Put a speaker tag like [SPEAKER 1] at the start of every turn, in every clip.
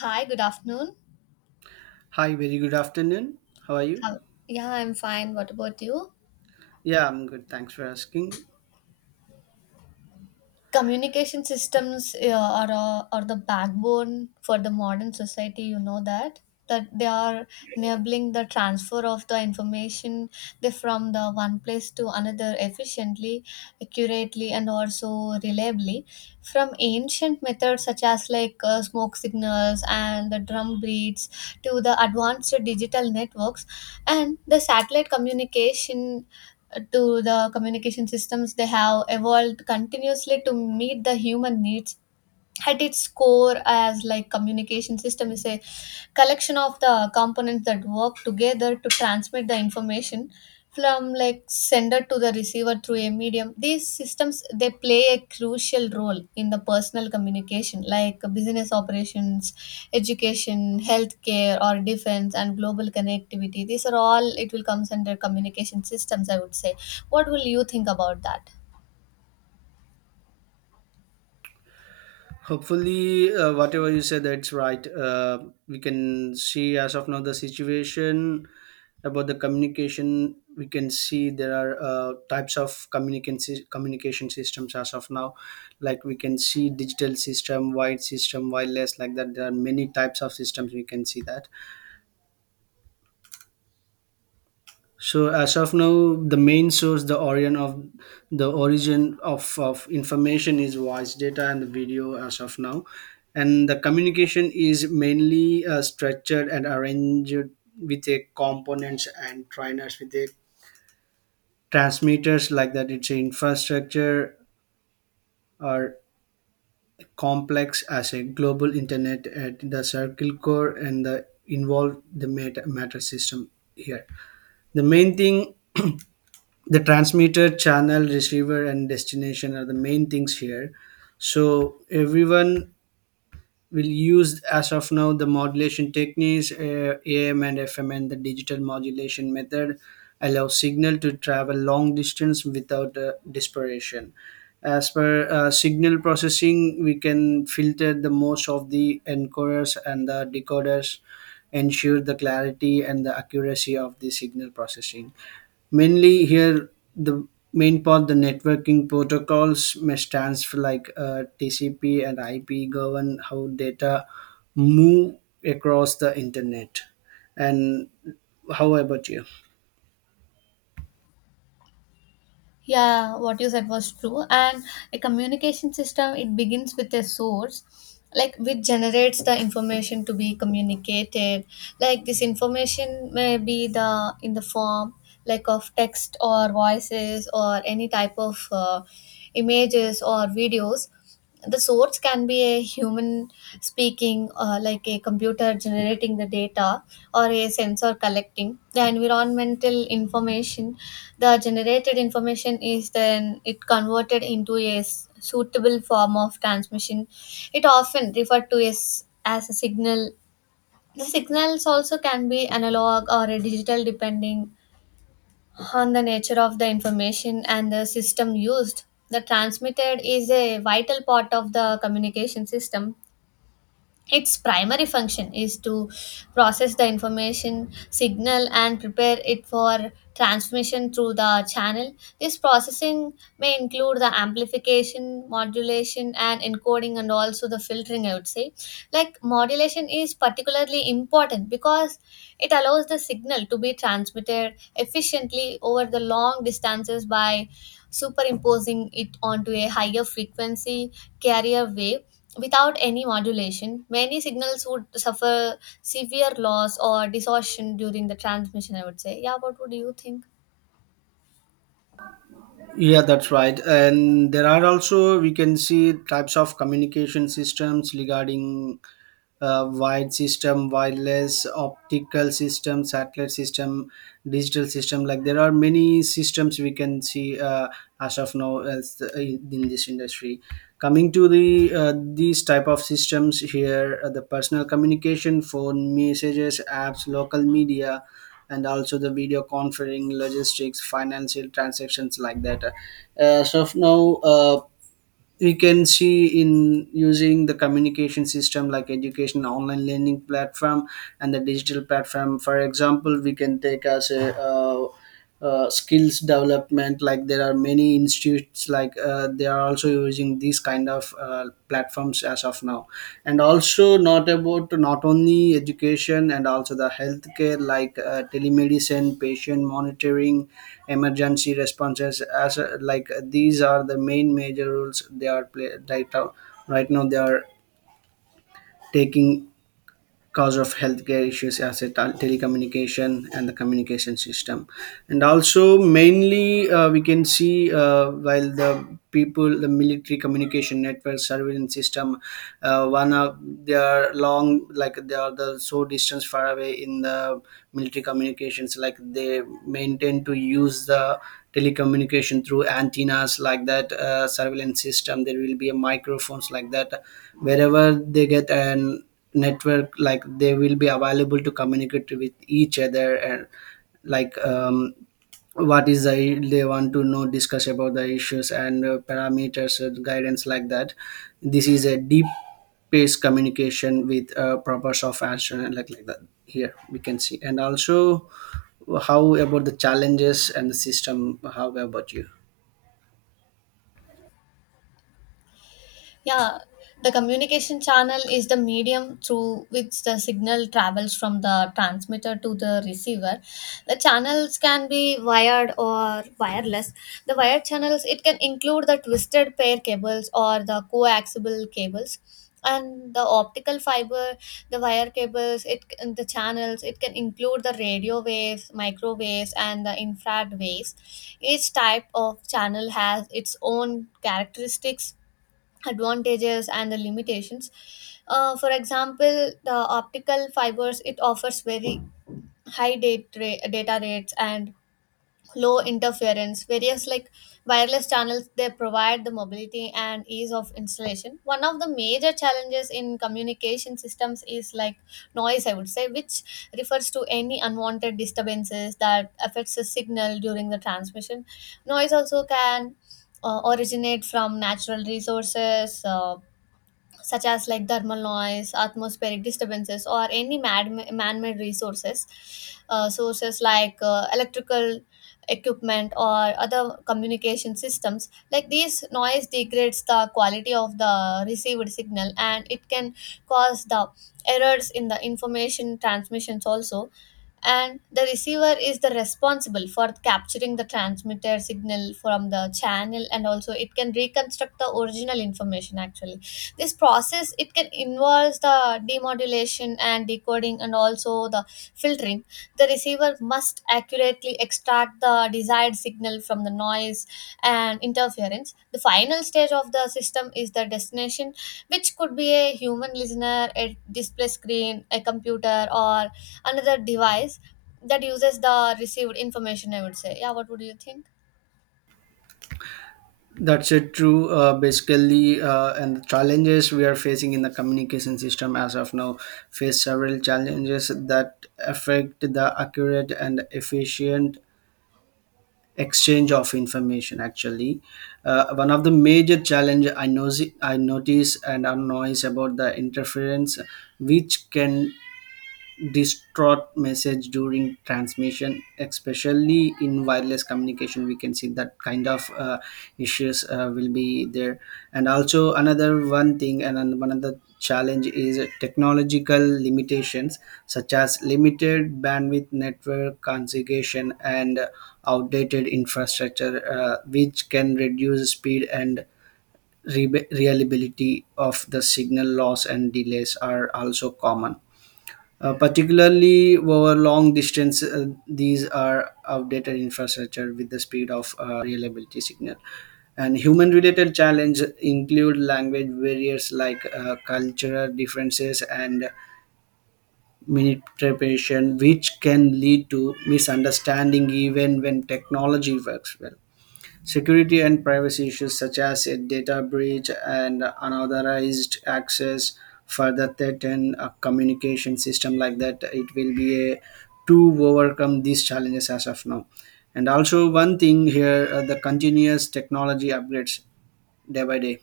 [SPEAKER 1] Hi, good afternoon.
[SPEAKER 2] Hi, very good afternoon. How are
[SPEAKER 1] How,
[SPEAKER 2] you?
[SPEAKER 1] yeah, I'm fine. What about you?
[SPEAKER 2] Yeah, I'm good. Thanks for asking.
[SPEAKER 1] Communication systems are the backbone for the modern society, you know that? That they are enabling the transfer of the information they from the one place to another efficiently, accurately, and also reliably. From ancient methods such as like smoke signals and the drum beats to the advanced digital networks, and the satellite communication to the communication systems, they have evolved continuously to meet the human needs. At its core, as like, communication system is a collection of the components that work together to transmit the information from like sender to the receiver through a medium. These systems, they play a crucial role in the personal communication like business operations, education, healthcare or defense, and global connectivity. These are all it will comes under communication systems, I would say. What will you think about that?
[SPEAKER 2] Hopefully, whatever you said, that's right. We can see as of now the situation about the communication. We can see there are types of communication systems as of now. Like we can see digital system, wide system, wireless, like that. There are many types of systems we can see that. So as of now, the main source, the origin of information is voice data and the video as of now, and the communication is mainly structured and arranged with a components and trainers with a transmitters like that. It's a infrastructure or complex as a global internet at the circle core and the involved the meta matter system here. The main thing, the transmitter channel receiver and destination are the main things here. So everyone will use as of now the modulation techniques, am and fm and the digital modulation method, allow signal to travel long distance without dispersion. As per signal processing, we can filter the most of the encoders and the decoders ensure the clarity and the accuracy of the signal processing. Mainly here, the main part, the networking protocols may stands for like tcp and ip govern how data move across the internet. And how about you?
[SPEAKER 1] Yeah, what you said was true. And a communication system, it begins with a source, like which generates the information to be communicated. Like this information may be the in the form like of text or voices or any type of images or videos. The source can be a human speaking like a computer generating the data or a sensor collecting the environmental information. The generated information is then it converted into a suitable form of transmission. It often referred to as a signal. The signals also can be analog or a digital depending on the nature of the information and the system used. The transmitted is a vital part of the communication system. Its primary function is to process the information signal and prepare it for transmission through the channel. This processing may include the amplification, modulation, and encoding, and also the filtering, I would say. Like, modulation is particularly important because it allows the signal to be transmitted efficiently over the long distances by superimposing it onto a higher frequency carrier wave without any modulation. Many signals would suffer severe loss or distortion during the transmission, I would say. Yeah, what would you think?
[SPEAKER 2] Yeah, that's right, and there are also we can see types of communication systems regarding wired system, wireless, optical system, satellite system, digital system. Like there are many systems we can see as of now as the, in this industry. Coming to the these type of systems here, the personal communication, phone messages apps, local media, and also the video conferencing, logistics, financial transactions like that. As of now, we can see in using the communication system like education, online learning platform, and the digital platform. For example, we can take as a skills development. Like there are many institutes like they are also using these kind of platforms as of now. And also not only education and also the healthcare, like telemedicine, patient monitoring, emergency responses as like these are the main major roles they are play right now. Right now they are taking cause of healthcare issues as a telecommunication and the communication system. And also mainly we can see while the people the military communication network surveillance system, one of they are long, like they are the so distance far away in the military communications, like they maintain to use the telecommunication through antennas like that. Surveillance system, there will be a microphones like that wherever they get an network, like they will be available to communicate with each other. And like what is the they want to know, discuss about the issues and parameters and guidance like that. This is a deep based communication with proper soft action and like that here we can see. And also how about the challenges and the system? How about you?
[SPEAKER 1] Yeah, the communication channel is the medium through which the signal travels from the transmitter to the receiver. The channels can be wired or wireless. The wired channels, it can include the twisted pair cables or the coaxial cables and the optical fiber. The wire cables it and the channels, it can include the radio waves, microwaves, and the infrared waves. Each type of channel has its own characteristics, advantages, and the limitations. For example, the optical fibers, it offers very high data, data rates and low interference. Various like wireless channels, they provide the mobility and ease of installation. One of the major challenges in communication systems is like noise, I would say, which refers to any unwanted disturbances that affects the signal during the transmission. Noise also can originate from natural resources, such as like thermal noise, atmospheric disturbances, or any man-made resources, sources like electrical equipment or other communication systems. Like these noise degrades the quality of the received signal, and it can cause the errors in the information transmissions also. And the receiver is the responsible for capturing the transmitter signal from the channel, and also it can reconstruct the original information actually. This process it can involves the demodulation and decoding and also the filtering. The receiver must accurately extract the desired signal from the noise and interference. The final stage of the system is the destination, which could be a human listener, a display screen, a computer, or another device that uses the received information, I would say. Yeah, what would you think?
[SPEAKER 2] That's it, true. Basically, and the challenges we are facing in the communication system as of now face several challenges that affect the accurate and efficient exchange of information. Actually, one of the major challenge I know I notice and annoys about the interference, which can distraught message during transmission, especially in wireless communication we can see that kind of issues will be there. And also another one thing, and one another challenge is technological limitations such as limited bandwidth, network configuration, and outdated infrastructure, which can reduce speed and reliability of the signal. Loss and delays are also common, particularly over long distance. These are outdated infrastructure with the speed of reliability signal. And human-related challenge include language barriers, like cultural differences and misinterpretation, which can lead to misunderstanding even when technology works well. Security and privacy issues such as a data breach and unauthorized access further threaten a communication system like that. It will be a to overcome these challenges as of now. And also one thing here, the continuous technology upgrades day by day,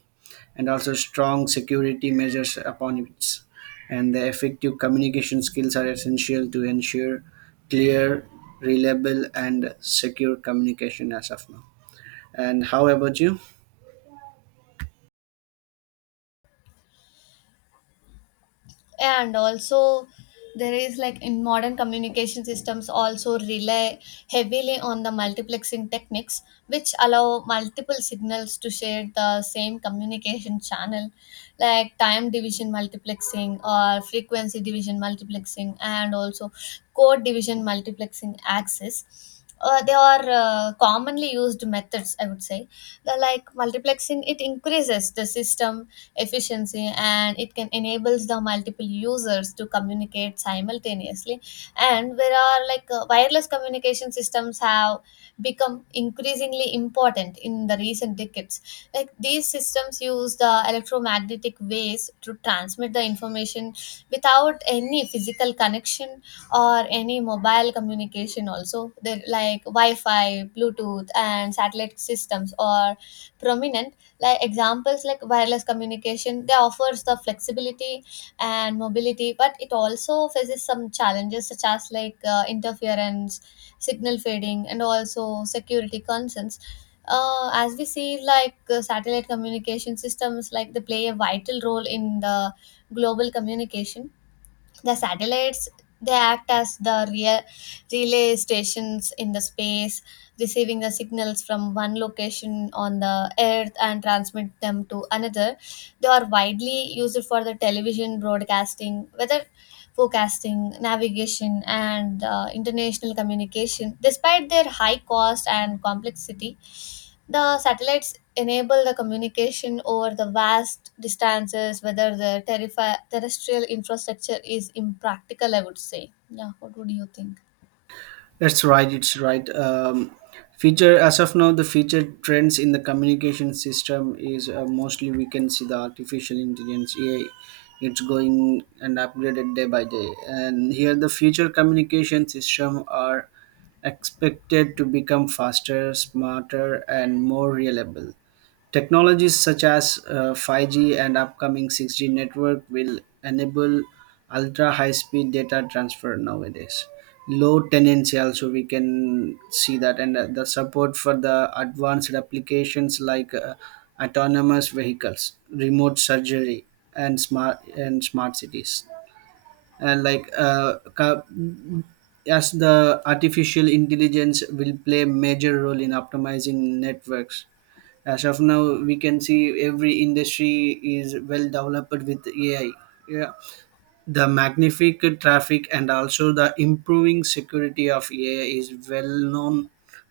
[SPEAKER 2] and also strong security measures upon it. And the effective communication skills are essential to ensure clear, reliable, and secure communication as of now. And how about you?
[SPEAKER 1] And also, there is like, in modern communication systems also rely heavily on the multiplexing techniques, which allow multiple signals to share the same communication channel, like time division multiplexing or frequency division multiplexing, and also code division multiplexing axis, they are commonly used methods, I would say. The like multiplexing, it increases the system efficiency and it can enables the multiple users to communicate simultaneously. And there are like wireless communication systems have become increasingly important in the recent decades. Like these systems use the electromagnetic waves to transmit the information without any physical connection or any mobile communication also. They're like wi-fi, bluetooth, and satellite systems are prominent. Like examples like wireless communication, they offers the flexibility and mobility, but it also faces some challenges such as like interference, signal fading, and also security concerns. As we see like satellite communication systems, like they play a vital role in the global communication. The satellites, they act as the real relay stations in the space, receiving the signals from one location on the earth and transmit them to another. They are widely used for the television broadcasting, weather forecasting, navigation, and international communication. Despite their high cost and complexity, the satellites enable the communication over the vast distances, whether the terrestrial infrastructure is impractical, I would say. Yeah, what would you think?
[SPEAKER 2] That's right, it's right. Feature as of now, the feature trends in the communication system is mostly we can see the artificial intelligence AI. It's going and upgraded day by day. And here, the future communication system are expected to become faster, smarter, and more reliable. Technologies such as 5G and upcoming 6G network will enable ultra high speed data transfer nowadays. Low tenancy also we can see that, and the support for the advanced applications like autonomous vehicles, remote surgery, and smart cities. And like as the artificial intelligence will play a major role in optimizing networks. As of now we can see every industry is well developed with ai. Yeah, the magnific traffic and also the improving security of ai is well known,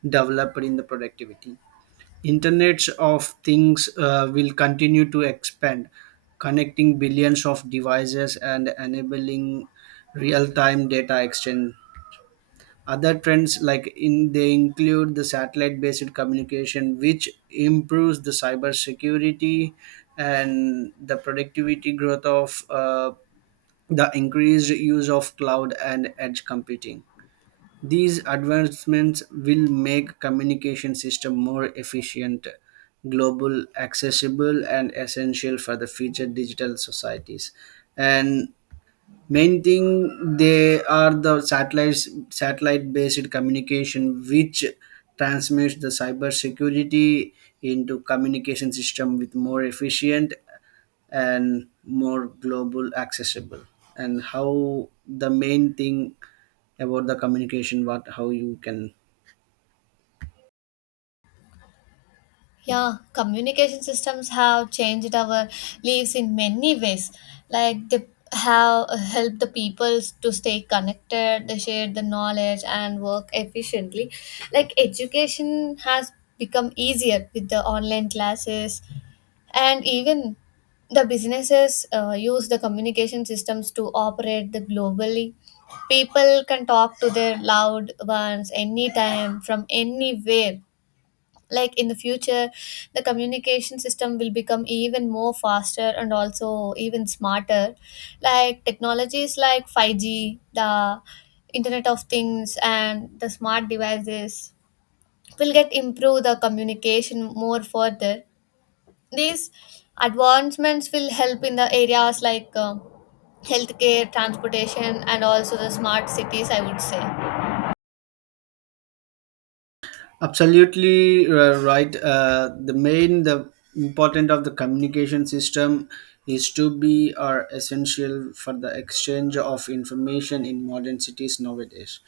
[SPEAKER 2] developed in the productivity. Internets of things will continue to expand, connecting billions of devices and enabling real-time data exchange. Other trends like in they include the satellite-based communication, which improves the cyber security and the productivity growth of the increased use of cloud and edge computing. These advancements will make communication system more efficient, global, accessible, and essential for the future digital societies. And main thing, they are the satellite based communication which transmits the cyber security into communication system with more efficient and more global accessible. And how the main thing about the communication, what how you can?
[SPEAKER 1] Yeah, communication systems have changed our lives in many ways. Like they have helped the people to stay connected, they share the knowledge and work efficiently. Like education has become easier with the online classes, and even the businesses use the communication systems to operate the globally. People can talk to their loved ones anytime from anywhere. Like in the future, the communication system will become even more faster and also even smarter, like technologies like 5G, the internet of things, and the smart devices will get improve the communication more further. These advancements will help in the areas like healthcare, transportation, and also the smart cities, I would say.
[SPEAKER 2] Absolutely right. The main, the important of the communication system is to be are essential for the exchange of information in modern cities nowadays.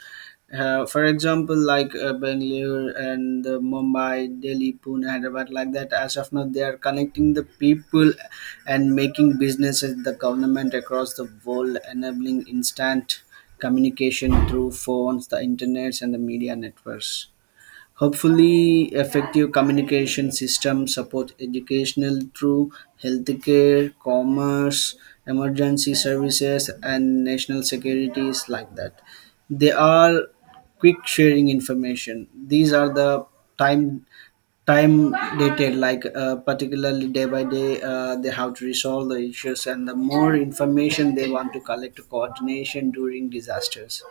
[SPEAKER 2] For example, like Bangalore and Mumbai, Delhi, Pune, Hyderabad, like that. As of now, they are connecting the people and making businesses, the government across the world, enabling instant communication through phones, the internets, and the media networks. Hopefully, effective communication systems support educational through healthcare, commerce, emergency services, and national securities like that. They are quick sharing information. These are the time time dated like particularly day by day. They have to resolve the issues and the more information they want to collect coordination during disasters,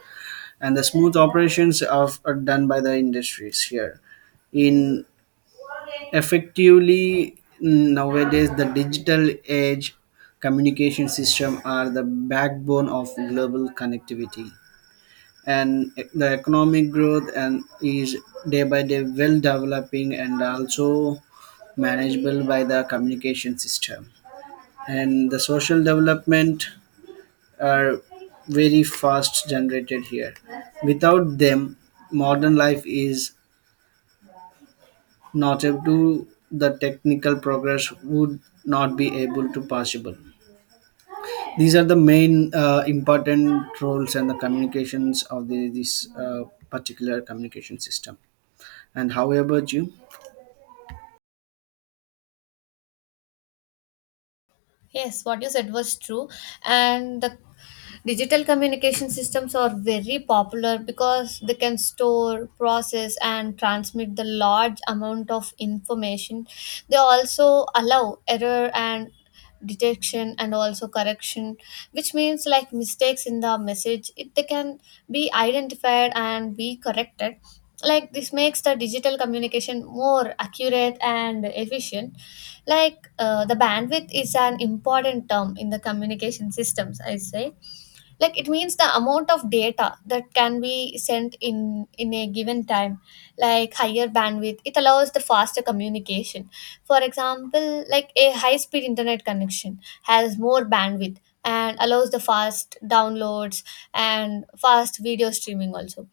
[SPEAKER 2] and the smooth operations of, are done by the industries here in effectively. Nowadays the digital age communication system are the backbone of global connectivity and the economic growth, and is day by day well developing and also manageable by the communication system, and the social development are very fast generated here. Without them, modern life is not able to the technical progress would not be able to possible. These are the main important roles and the communications of the, this particular communication system. And how about you?
[SPEAKER 1] Yes, what you said was true. And the digital communication systems are very popular because they can store, process, and transmit the large amount of information. They also allow error and detection and also correction, which means like mistakes in the message, it, they can be identified and be corrected. Like this makes the digital communication more accurate and efficient. Like the bandwidth is an important term in the communication systems, I say. Like it means the amount of data that can be sent in a given time. Like higher bandwidth, it allows the faster communication. For example, like a high speed internet connection has more bandwidth and allows the fast downloads and fast video streaming also.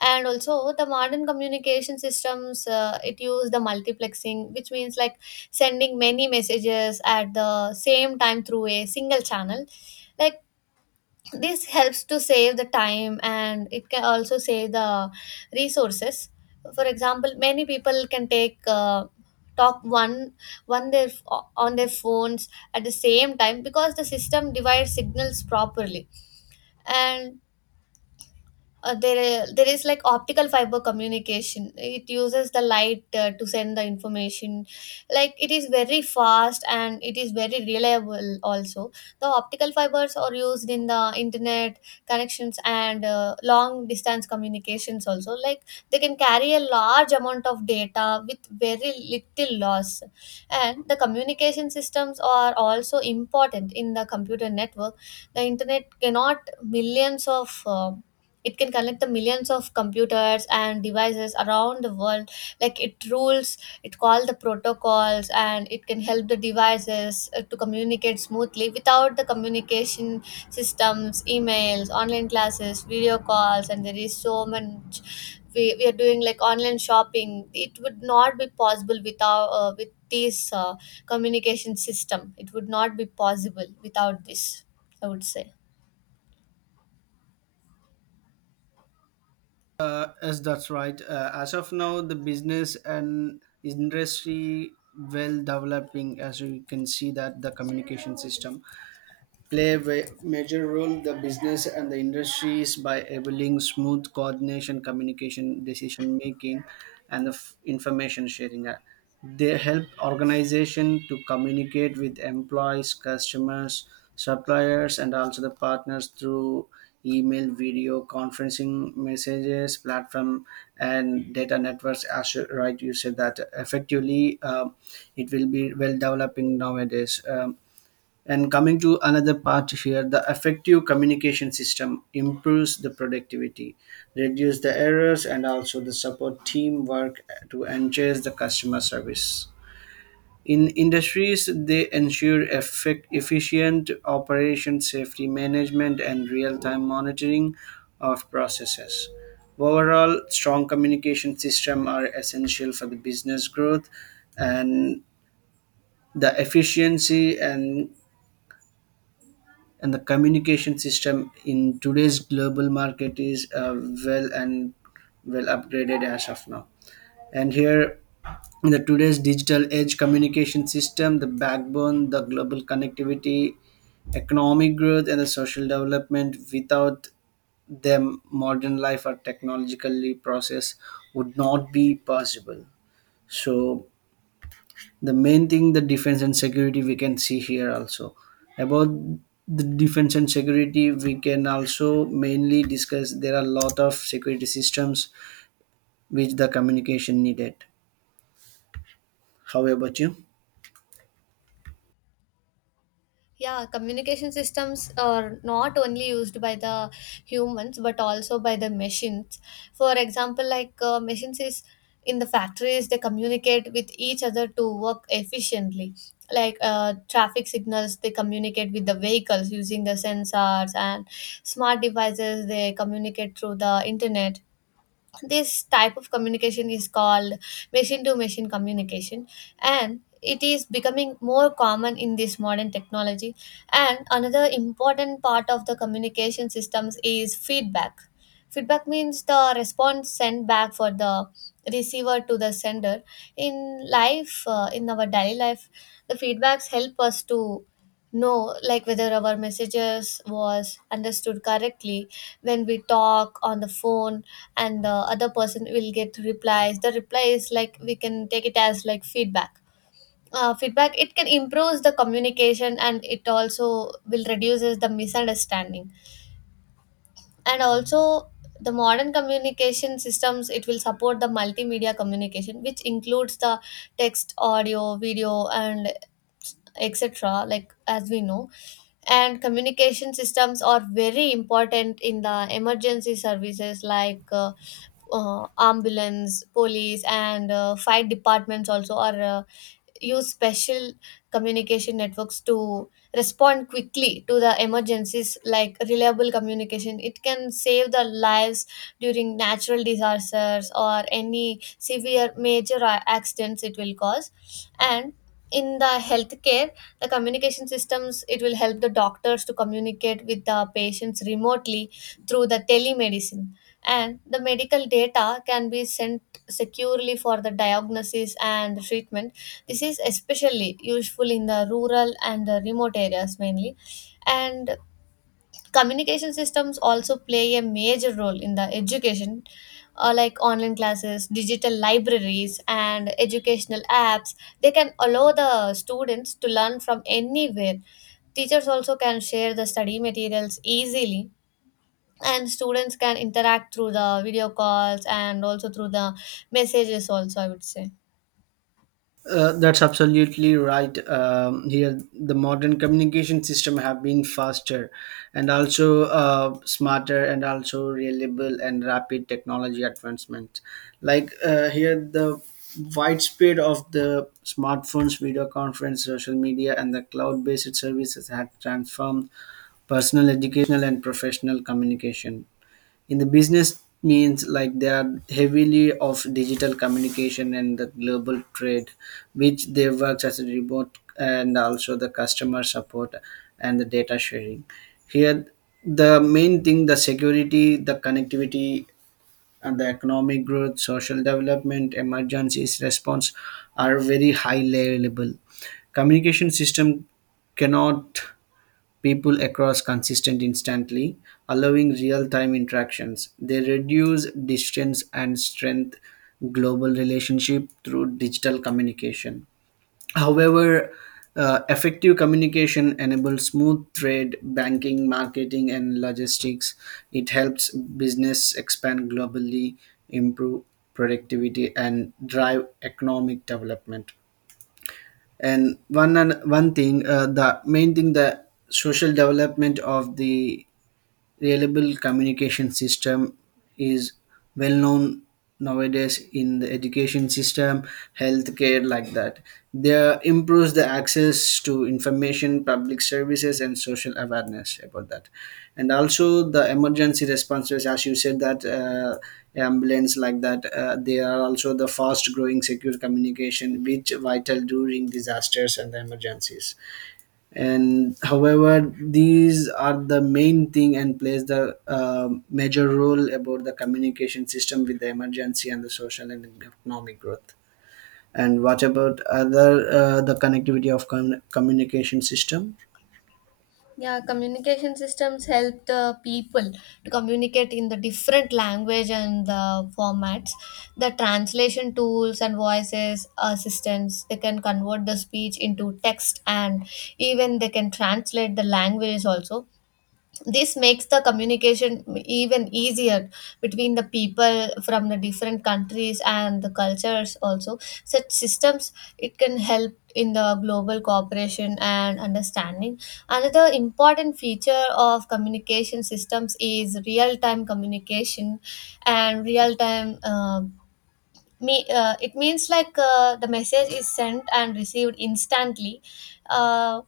[SPEAKER 1] And also the modern communication systems, it use the multiplexing, which means like sending many messages at the same time through a single channel. Like this helps to save the time and it can also save the resources. For example, many people can take talk one one their on their phones at the same time because the system divides signals properly. And there is like optical fiber communication, it uses the light to send the information. Like it is very fast and it is very reliable also. The optical fibers are used in the internet connections and long distance communications also. Like they can carry a large amount of data with very little loss. And the communication systems are also important in the computer network. The internet cannot millions of it can connect the millions of computers and devices around the world. Like it rules, it call the protocols and it can help the devices to communicate smoothly. Without the communication systems, emails, online classes, video calls, and there is so much we are doing like online shopping, it would not be possible without with this communication system. It would not be possible without this, I would say.
[SPEAKER 2] Yes, that's right. As of now, the business and industry well developing, as you can see that the communication system play a major role the business and the industries by enabling smooth coordination, communication, decision making, and the information sharing. They help organization to communicate with employees, customers, suppliers, and also the partners through email, video conferencing, messages platform, and data networks, as right you said that effectively. um, it will be well developing nowadays. And coming to another part here, the effective communication system improves the productivity, reduce the errors, and also the support teamwork to enhance the customer service. In industries, they ensure effect, efficient operation, safety management, and real-time monitoring of processes. Overall, strong communication systems are essential for the business growth and the efficiency. And the communication system in today's global market is well and well upgraded as of now. And here in the today's digital edge communication system, the backbone, the global connectivity, economic growth, and the social development, without them modern life or technologically process would not be possible. So the main thing, the defense and security we can see here also. About the defense and security, we can also mainly discuss. There are a lot of security systems which the communication needed. How about you?
[SPEAKER 1] Yeah, communication systems are not only used by the humans but also by the machines. For example, like machines is in the factories, they communicate with each other to work efficiently. Like traffic signals, they communicate with the vehicles using the sensors, and smart devices, they communicate through the internet. This type of communication is called machine to machine communication, and it is becoming more common in this modern technology. And another important part of the communication systems is feedback. Feedback means the response sent back for the receiver to the sender. In life, in our daily life, the feedbacks help us to know like whether our messages was understood correctly. When we talk on the phone and the other person will get replies, the reply is like we can take it as like feedback. Feedback, it can improves the communication and it also will reduces the misunderstanding. And also the modern communication systems, it will support the multimedia communication, which includes the text, audio, video, and etc, like as we know. And communication systems are very important in the emergency services like ambulance, police, and fire departments also are use special communication networks to respond quickly to the emergencies. Like reliable communication, it can save the lives during natural disasters or any severe major accidents it will cause. And in the healthcare, the communication systems, it will help the doctors to communicate with the patients remotely through the telemedicine, and the medical data can be sent securely for the diagnosis and treatment. This is especially useful in the rural and the remote areas mainly. And communication systems also play a major role in the education, like online classes, digital libraries, and educational apps. They can allow the students to learn from anywhere. Teachers also can share the study materials easily, and students can interact through the video calls and also through the messages, also, I would say.
[SPEAKER 2] That's absolutely right. Here, the modern communication system have been faster, and also smarter, and also reliable and rapid technology advancements. Like here, the widespread of the smartphones, video conference, social media, and the cloud-based services have transformed personal, educational, and professional communication. In the business means like they are heavily of digital communication and the global trade, which they works as a remote and also the customer support and the data sharing. Here the main thing, the security, the connectivity, and the economic growth, social development, emergencies response are very high level communication system cannot people across consistent instantly, allowing real-time interactions. They reduce distance and strength global relationship through digital communication. However, effective communication enables smooth trade, banking, marketing, and logistics. It helps business expand globally, improve productivity, and drive economic development. And one thing, the main thing, the social development of the reliable communication system is well known nowadays in the education system, healthcare like that. They improves the access to information, public services, and social awareness about that. And also the emergency responses, as you said that, ambulance like that, they are also the fast growing secure communication which vital during disasters and the emergencies. And however, these are the main thing and plays the major role about the communication system with the emergency and the social and economic growth. And what about other, the connectivity of communication system?
[SPEAKER 1] Yeah, communication systems help the people to communicate in the different language and the formats. The translation tools and voices assistants, they can convert the speech into text and even they can translate the languages also. This makes the communication even easier between the people from the different countries and the cultures also. Such systems, it can help in the global cooperation and understanding. Another important feature of communication systems is real time communication. And real time, it means like the message is sent and received instantly. uh,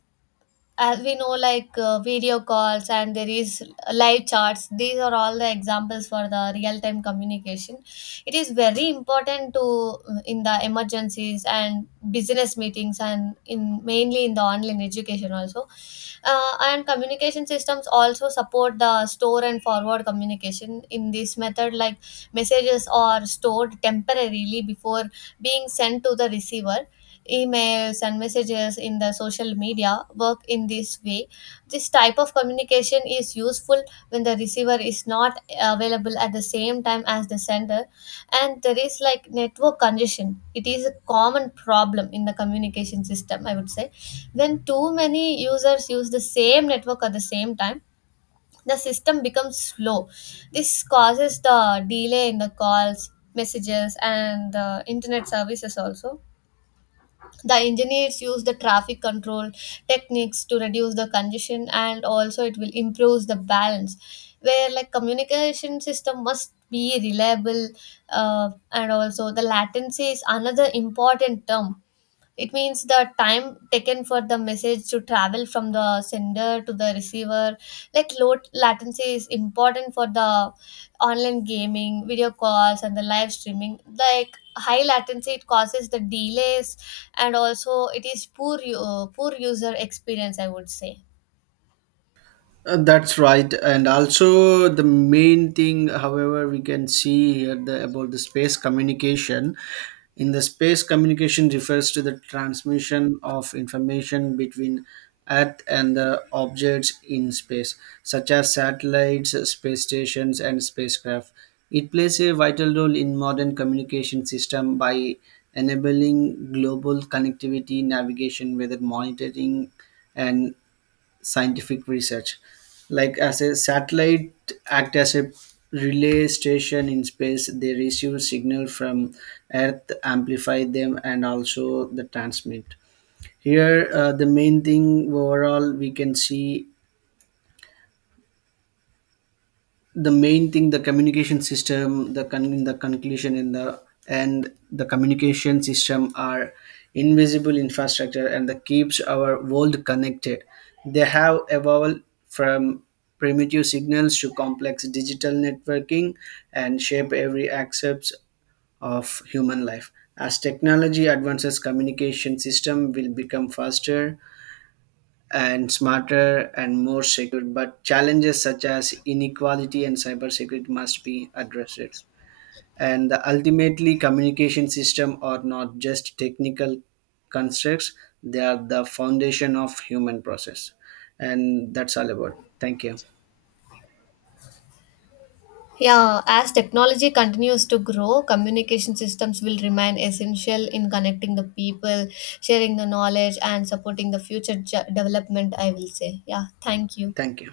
[SPEAKER 1] we know like video calls, and there is live charts. These are all the examples for the real time communication. It is very important to, in the emergencies and business meetings, and in mainly in the online education also. And communication systems also support the store and forward communication. In this method, like messages are stored temporarily before being sent to the receiver. Emails and messages in the social media work in this way. This type of communication is useful when the receiver is not available at the same time as the sender. And there is like network congestion, it is a common problem in the communication system, I would say. When too many users use the same network at the same time, the system becomes slow. This causes the delay in the calls, messages, and the internet services also. The engineers use the traffic control techniques to reduce the congestion and also it will improve the balance, where like communication system must be reliable. And also the latency is another important term. It means the time taken for the message to travel from the sender to the receiver. Like low latency is important for the online gaming, video calls, and the live streaming. Like high latency, it causes the delays and also it is poor poor user experience, I would say.
[SPEAKER 2] That's right, and also the main thing, however, we can see here the, about the space communication. In the space communication refers to the transmission of information between Earth and the objects in space, such as satellites, space stations, and spacecraft. It plays a vital role in modern communication system by enabling global connectivity, navigation, weather monitoring, and scientific research. Like as a satellite act as a relay station in space, they receive signal from earth, amplify them, and also the transmit. Here the main thing, overall we can see the main thing the communication system, the the conclusion in the, and the communication system are invisible infrastructure and that keeps our world connected. They have evolved from primitive signals to complex digital networking, and shape every aspect of human life. As technology advances, communication system will become faster and smarter and more secure, but challenges such as inequality and cybersecurity must be addressed. And the ultimately, communication system are not just technical constructs; they are the foundation of human process. And that's all about. Thank you.
[SPEAKER 1] Yeah, as technology continues to grow, communication systems will remain essential in connecting the people, sharing the knowledge, and supporting the future development, I will say. Yeah, thank you.
[SPEAKER 2] Thank you.